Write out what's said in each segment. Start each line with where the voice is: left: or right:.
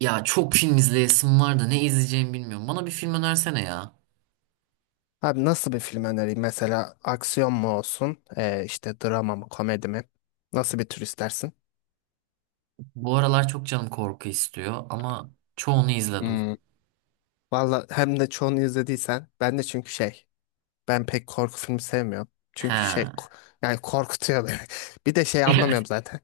right: Ya çok film izleyesim var da ne izleyeceğimi bilmiyorum. Bana bir film önersene ya.
left: Abi nasıl bir film önereyim? Mesela aksiyon mu olsun? İşte drama mı, komedi mi? Nasıl bir tür istersin?
right: Bu aralar çok canım korku istiyor ama çoğunu izledim.
left: Hmm. Valla hem de çoğunu izlediysen ben de çünkü ben pek korku filmi sevmiyorum. Çünkü şey
right: He.
left: ko- yani korkutuyor beni. Bir de anlamıyorum zaten.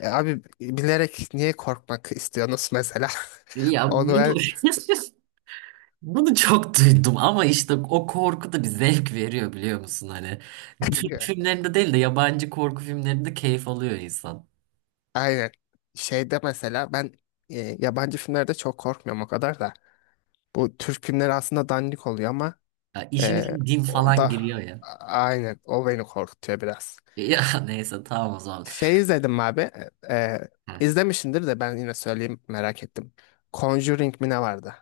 left: Abi bilerek niye korkmak istiyorsunuz mesela?
right: Ya
left: Onu
right: bunu
left: ben
right: bunu çok duydum ama işte o korku da bir zevk veriyor biliyor musun hani. Türk filmlerinde değil de yabancı korku filmlerinde keyif alıyor insan.
left: aynen. Şeyde mesela ben e, Yabancı filmlerde çok korkmuyorum o kadar da. Bu Türk filmleri aslında dandik oluyor ama
right: Ya işin
left: Ee,
right: için din
left: o
right: falan
left: da
right: giriyor ya.
left: aynen o beni korkutuyor biraz.
right: Ya neyse tamam o zaman.
left: Şey izledim abi. E,
right: He.
left: izlemişsindir de ben yine söyleyeyim merak ettim. Conjuring mi ne vardı?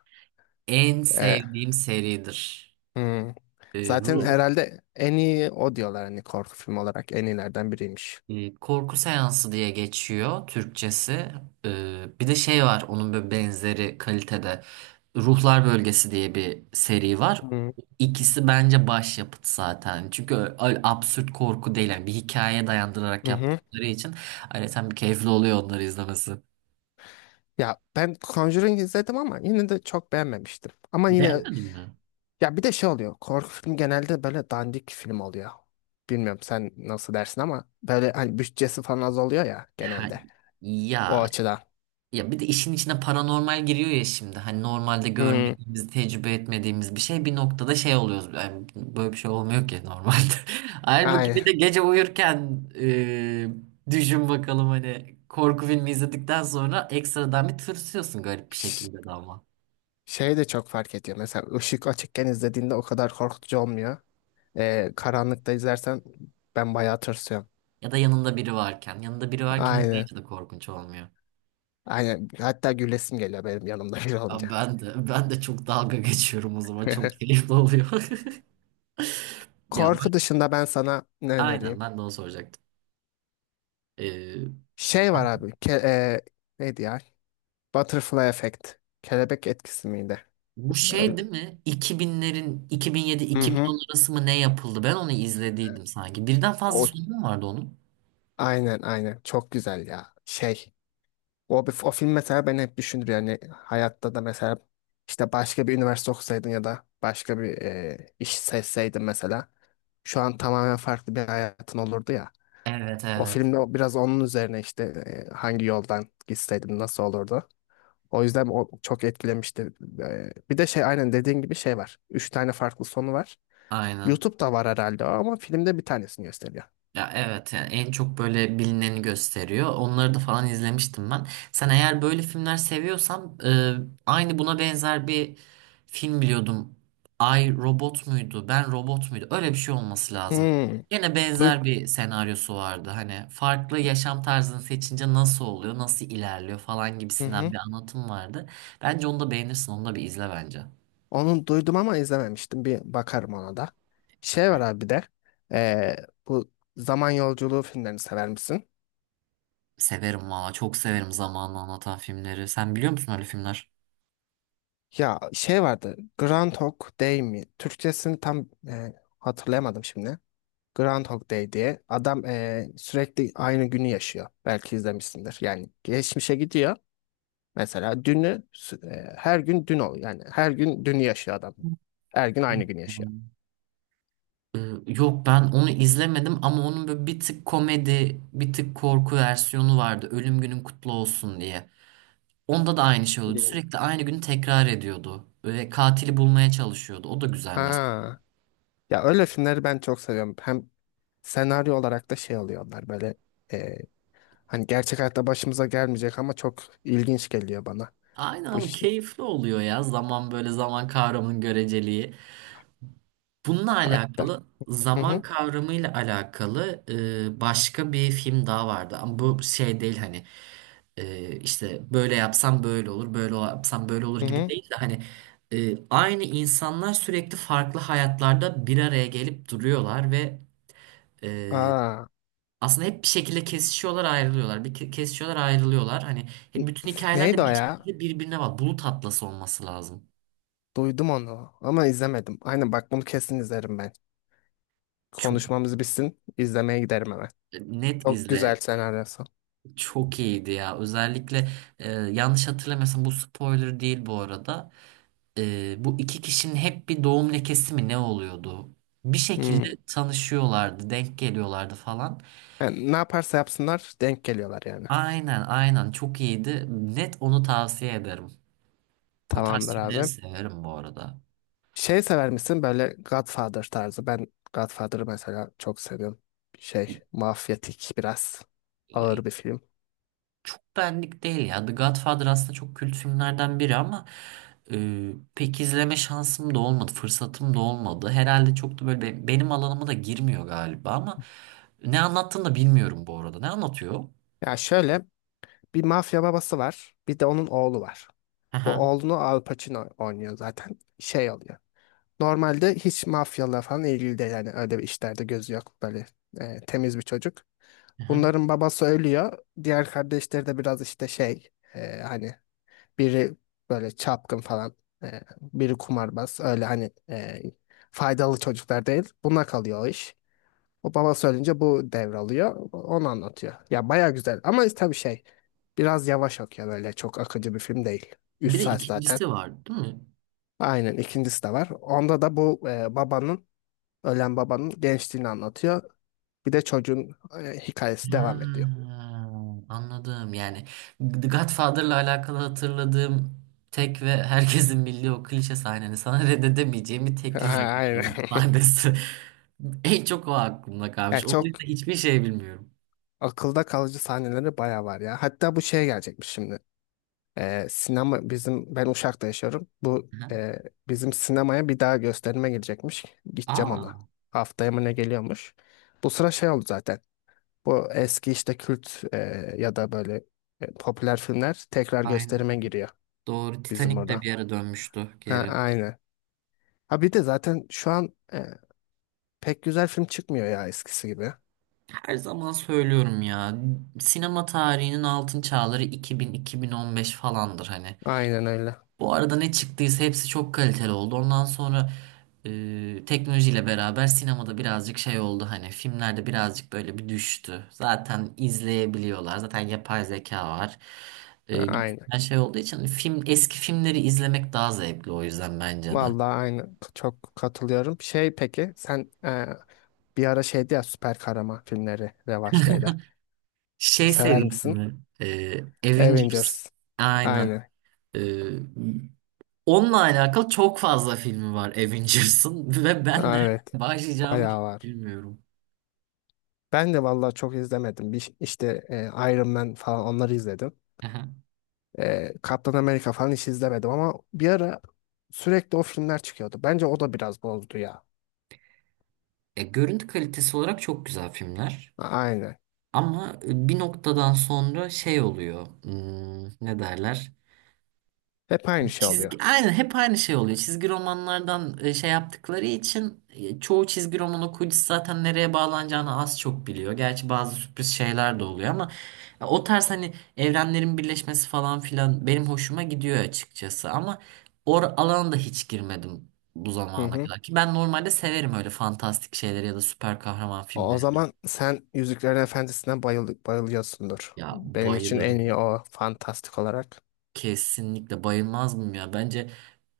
right: En
left: Ee,
right: sevdiğim seridir.
left: hmm.
right: Ee,
left: Zaten
right: Ru-
left: herhalde en iyi o diyorlar hani korku filmi olarak en iyilerden biriymiş.
right: Korku seansı diye geçiyor Türkçesi. Bir de şey var onun böyle benzeri kalitede. Ruhlar Bölgesi diye bir seri var.
left: Hı
right: İkisi bence başyapıt zaten. Çünkü öyle absürt korku değil. Yani bir hikayeye dayandırarak
left: hı hı.
right: yaptıkları için ayrıca bir keyifli oluyor onları izlemesi.
left: Ya ben Conjuring izledim ama yine de çok beğenmemiştim. Ama yine
right: Beğenmedin mi?
left: ya bir de şey oluyor. Korku filmi genelde böyle dandik film oluyor. Bilmiyorum sen nasıl dersin ama böyle hani bütçesi falan az oluyor ya
right: Ha,
left: genelde. O
right: ya
left: açıdan.
right: Ya bir de işin içine paranormal giriyor ya şimdi. Hani normalde, evet,
left: Hmm,
right: görmediğimiz, tecrübe etmediğimiz bir şey bir noktada şey oluyoruz. Yani böyle bir şey olmuyor ki normalde. Halbuki
left: aynen.
right: bir de gece uyurken, düşün bakalım, hani korku filmi izledikten sonra ekstradan bir tırsıyorsun garip bir
left: Ş-
right: şekilde de ama.
left: Şey de çok fark ediyor. Mesela ışık açıkken izlediğinde o kadar korkutucu olmuyor. Karanlıkta izlersen ben bayağı tırsıyorum.
right: Ya da yanında biri varken. Yanında biri varken
left: Aynen.
right: izleyince de korkunç olmuyor.
left: Aynen. Hatta gülesim geliyor benim yanımda biri olunca.
right: Abi ben de çok dalga geçiyorum o zaman. Çok keyifli oluyor. Ya ben,
left: Korku dışında ben sana ne
right: aynen
left: önereyim?
right: ben de onu soracaktım. E,
left: Şey var abi. Ke e, neydi ya? Butterfly Effect. Kelebek etkisi miydi?
right: Bu şey
left: Öyle-
right: değil mi? 2000'lerin
left: Hı hı.
right: 2007-2010 arası mı ne yapıldı? Ben onu izlediydim sanki. Birden fazla
left: O
right: sonu mu vardı onun?
left: aynen aynen. Çok güzel ya. O, o film mesela beni hep düşündür yani hayatta da mesela işte başka bir üniversite okusaydın ya da başka bir iş seçseydin mesela şu an tamamen farklı bir hayatın olurdu ya.
right: Evet, evet.
left: Biraz onun üzerine hangi yoldan gitseydin nasıl olurdu. O yüzden o çok etkilemişti. Bir de aynen dediğin gibi şey var. Üç tane farklı sonu var.
right: Aynen.
left: YouTube'da var herhalde o ama filmde bir tanesini gösteriyor.
right: Ya evet, yani en çok böyle bilineni gösteriyor. Onları da falan izlemiştim ben. Sen eğer böyle filmler seviyorsan, aynı buna benzer bir film biliyordum. Ay robot muydu? Ben robot muydu? Öyle bir şey olması lazım.
left: Hmm.
right: Yine
left: Duy
right: benzer bir senaryosu vardı. Hani farklı yaşam tarzını seçince nasıl oluyor, nasıl ilerliyor falan
left: hı
right: gibisinden
left: hı.
right: bir anlatım vardı. Bence onu da beğenirsin, onu da bir izle bence.
left: Onu duydum ama izlememiştim. Bir bakarım ona da. Şey var abi bir de. Bu zaman yolculuğu filmlerini sever misin?
right: Severim valla, çok severim zamanla anlatan filmleri. Sen biliyor musun öyle filmler?
left: Ya şey vardı. Groundhog Day mi? Türkçesini tam hatırlayamadım şimdi. Groundhog Day diye. Adam sürekli aynı günü yaşıyor. Belki izlemişsindir. Yani geçmişe gidiyor. Mesela her gün dün oluyor. Yani her gün dünü yaşıyor adam. Her gün aynı günü
right: Hı.
left: yaşıyor.
right: Ee, Yok, ben onu izlemedim ama onun böyle bir tık komedi, bir tık korku versiyonu vardı. Ölüm günün kutlu olsun diye. Onda da aynı şey oluyordu.
left: Hmm.
right: Sürekli aynı günü tekrar ediyordu. Ve katili bulmaya çalışıyordu. O da güzel mesela.
left: Ha. Ya öyle filmleri ben çok seviyorum. Hem senaryo olarak da alıyorlar böyle eee, hani gerçek hayatta başımıza gelmeyecek ama çok ilginç geliyor bana
right: Aynen
left: bu
right: ama
left: işte.
right: keyifli oluyor ya. Zaman, böyle zaman kavramının göreceliği. Bununla
left: Hatta.
right: alakalı,
left: Hı
right: zaman
left: hı.
right: kavramıyla alakalı başka bir film daha vardı. Ama bu şey değil hani, işte böyle yapsam böyle olur, böyle yapsam böyle olur
left: Hı
right: gibi
left: hı.
right: değil de hani aynı insanlar sürekli farklı hayatlarda bir araya gelip duruyorlar ve e,
left: Aa.
right: aslında hep bir şekilde kesişiyorlar, ayrılıyorlar. Kesişiyorlar, ayrılıyorlar. Hani hep bütün hikayeler
left: Neydi
right: de
left: o
right: bir
left: ya?
right: şekilde birbirine var. Bulut Atlası olması lazım.
left: Duydum onu ama izlemedim. Aynen bak bunu kesin izlerim ben.
right: Çok
left: Konuşmamız bitsin, izlemeye giderim hemen.
right: net
left: Çok güzel
right: izle.
left: senaryosu.
right: Çok iyiydi ya. Özellikle, yanlış hatırlamıyorsam bu spoiler değil bu arada. Bu iki kişinin hep bir doğum lekesi mi ne oluyordu? Bir şekilde
left: Hmm.
right: tanışıyorlardı, denk geliyorlardı falan.
left: Yani ne yaparsa yapsınlar denk geliyorlar yani.
right: Aynen, aynen, çok iyiydi. Net onu tavsiye ederim. O tarz
left: Tamamdır
right: filmleri
left: abi.
right: severim bu arada.
left: Şey sever misin böyle Godfather tarzı? Ben Godfather'ı mesela çok seviyorum. Şey, mafyatik biraz ağır bir film.
right: Çok benlik değil ya. The Godfather aslında çok kült filmlerden biri ama e, pek izleme şansım da olmadı, fırsatım da olmadı. Herhalde çok da böyle benim alanıma da girmiyor galiba ama ne anlattığını da bilmiyorum bu arada. Ne anlatıyor?
left: Ya şöyle bir mafya babası var, bir de onun oğlu var. Bu
right: Aha,
left: oğlunu Al Pacino oynuyor zaten. Şey oluyor. Normalde hiç mafyalar falan ilgili değil yani öyle bir işlerde gözü yok böyle temiz bir çocuk.
right: aha.
left: Bunların babası ölüyor. Diğer kardeşleri de biraz e, hani biri böyle çapkın falan biri kumarbaz öyle faydalı çocuklar değil. Buna kalıyor o iş. O babası ölünce bu devralıyor. Onu anlatıyor. Ya baya güzel ama tabii biraz yavaş okuyor böyle çok akıcı bir film değil. 3
right: Bir de
left: saat zaten.
right: ikincisi var, değil mi?
left: Aynen ikincisi de var. Onda da bu e, babanın ölen babanın gençliğini anlatıyor. Bir de çocuğun hikayesi devam ediyor.
right: Ha, anladım. Yani The Godfather'la alakalı hatırladığım tek ve herkesin bildiği o klişe sahnenin, sana reddedemeyeceğim bir teklif yapıyorum
left: Aynen.
right: sahnesi. En çok o aklımda
left: Ya
right: kalmış. Onun
left: çok
right: dışında hiçbir şey bilmiyorum.
left: akılda kalıcı sahneleri bayağı var ya. Hatta bu şeye gelecekmiş şimdi. Sinema bizim Ben Uşak'ta yaşıyorum.
right: Aha.
left: Bizim sinemaya bir daha gösterime gelecekmiş. Gideceğim ona.
right: Aa,
left: Haftaya mı ne geliyormuş. Bu sıra şey oldu zaten. Bu eski işte kült e, ya da böyle e, Popüler filmler tekrar
right: aynen.
left: gösterime giriyor
right: Doğru.
left: bizim
right: Titanic de
left: burada.
right: bir ara dönmüştü
left: Ha,
right: geri.
left: aynı. Ha bir de zaten şu an e, Pek güzel film çıkmıyor ya eskisi gibi.
right: Her zaman söylüyorum ya. Sinema tarihinin altın çağları 2000-2015 falandır hani.
left: Aynen öyle.
right: Bu arada ne çıktıysa hepsi çok kaliteli oldu. Ondan sonra, teknolojiyle beraber sinemada birazcık şey oldu hani, filmlerde birazcık böyle bir düştü. Zaten izleyebiliyorlar. Zaten yapay zeka var.
left: Ha, aynen.
right: Gibisinden şey olduğu için film, eski filmleri izlemek daha zevkli o yüzden bence de.
left: Vallahi aynen. Çok katılıyorum. Peki sen bir ara şeydi ya süper kahraman filmleri revaçtaydı.
right: Şey
left: Sever
right: serisi
left: misin?
right: mi? Avengers.
left: Avengers.
right: Aynen.
left: Aynen.
right: E, Onunla alakalı çok fazla filmi var Avengers'ın ve ben
left: Ha,
right: nereden
left: evet.
right: başlayacağımı hiç
left: Bayağı var.
right: bilmiyorum.
left: Ben de vallahi çok izlemedim. Iron Man falan onları izledim. Kaptan Amerika falan hiç izlemedim ama bir ara sürekli o filmler çıkıyordu. Bence o da biraz bozdu ya.
right: Görüntü kalitesi olarak çok güzel filmler.
left: Aynen.
right: Ama bir noktadan sonra şey oluyor. Ne derler?
left: Hep aynı şey oluyor.
right: Aynen hep aynı şey oluyor. Çizgi romanlardan şey yaptıkları için, çoğu çizgi roman okuyucusu zaten nereye bağlanacağını az çok biliyor. Gerçi bazı sürpriz şeyler de oluyor ama o tarz hani evrenlerin birleşmesi falan filan benim hoşuma gidiyor açıkçası. Ama o alana da hiç girmedim bu
left: Hı
right: zamana
left: hı.
right: kadar ki ben normalde severim öyle fantastik şeyleri ya da süper kahraman
left: O o
right: filmleri.
left: zaman sen Yüzüklerin Efendisi'ne bayılıyorsundur.
right: Ya
left: Benim için en
right: bayılırım.
left: iyi o fantastik olarak.
right: Kesinlikle bayılmaz mıyım ya? Bence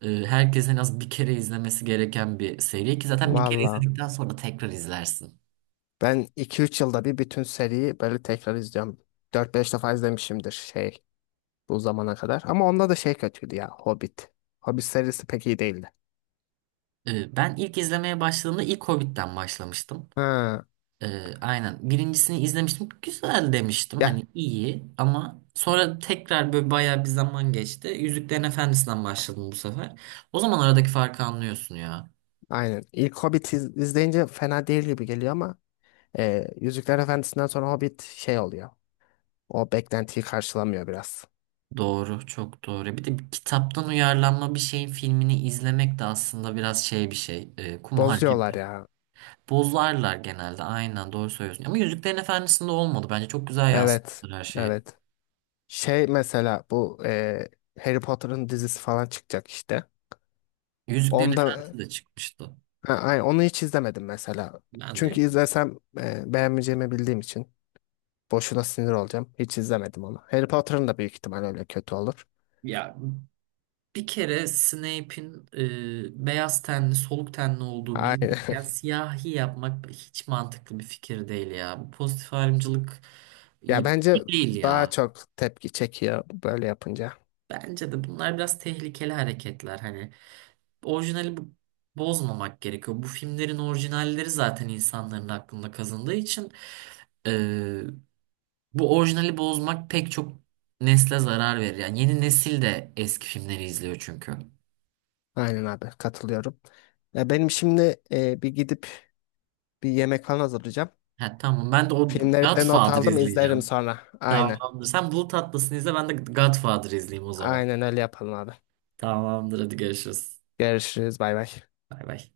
right: herkesin en az bir kere izlemesi gereken bir seri ki zaten bir kere
left: Valla
right: izledikten sonra tekrar izlersin.
left: ben iki üç yılda bir bütün seriyi böyle tekrar izliyorum. Dört beş defa izlemişimdir bu zamana kadar. Ama onda da şey kötüydü ya Hobbit. Hobbit serisi pek iyi değildi.
right: Ben ilk izlemeye başladığımda ilk Hobbit'ten başlamıştım.
left: Ha,
right: Aynen. Birincisini izlemiştim. Güzel demiştim.
left: ya
right: Hani iyi, ama sonra tekrar böyle bayağı bir zaman geçti. Yüzüklerin Efendisi'nden başladım bu sefer. O zaman aradaki farkı anlıyorsun ya.
left: aynen. İzleyince fena değil gibi geliyor ama Yüzükler Efendisi'nden sonra Hobbit şey oluyor. O beklentiyi karşılamıyor biraz.
right: Doğru, çok doğru. Bir de bir kitaptan uyarlanma bir şeyin filmini izlemek de aslında biraz şey bir şey. Kumar gibi.
left: Bozuyorlar ya.
right: Bozlarlar genelde. Aynen, doğru söylüyorsun. Ama Yüzüklerin Efendisi'nde olmadı. Bence çok güzel
left: Evet.
right: yansıtmışlar her şeyi.
left: Evet. Şey mesela bu e, Harry Potter'ın dizisi falan çıkacak işte.
right: Yüzüklerin
left: Onda
right: Efendisi de çıkmıştı.
left: Onu hiç izlemedim mesela.
right: Ben
left: Çünkü
right: de,
left: izlesem beğenmeyeceğimi bildiğim için. Boşuna sinir olacağım. Hiç izlemedim onu. Harry Potter'ın da büyük ihtimal öyle kötü olur.
right: ya bir kere Snape'in beyaz tenli, soluk tenli olduğu
left: Aynen.
right: bilinirken siyahi yapmak hiç mantıklı bir fikir değil ya. Bu pozitif ayrımcılık
left: Ya
right: iyi,
left: bence
right: iyi değil
left: daha
right: ya.
left: çok tepki çekiyor böyle yapınca.
right: Bence de bunlar biraz tehlikeli hareketler hani. Orijinali bozmamak gerekiyor. Bu filmlerin orijinalleri zaten insanların aklında kazındığı için e, bu orijinali bozmak pek çok nesle zarar verir. Yani yeni nesil de eski filmleri izliyor çünkü.
left: Aynen abi katılıyorum. Ya benim şimdi bir yemek falan hazırlayacağım.
right: Ha, tamam, ben de o
left: Filmleri de not
right: Godfather
left: aldım izlerim
right: izleyeceğim.
left: sonra. Aynen.
right: Tamamdır. Sen Bulut Atlas'ını izle, ben de Godfather izleyeyim o zaman.
left: Aynen öyle yapalım abi.
right: Tamamdır, hadi görüşürüz.
left: Görüşürüz bay bay.
right: Bay bay.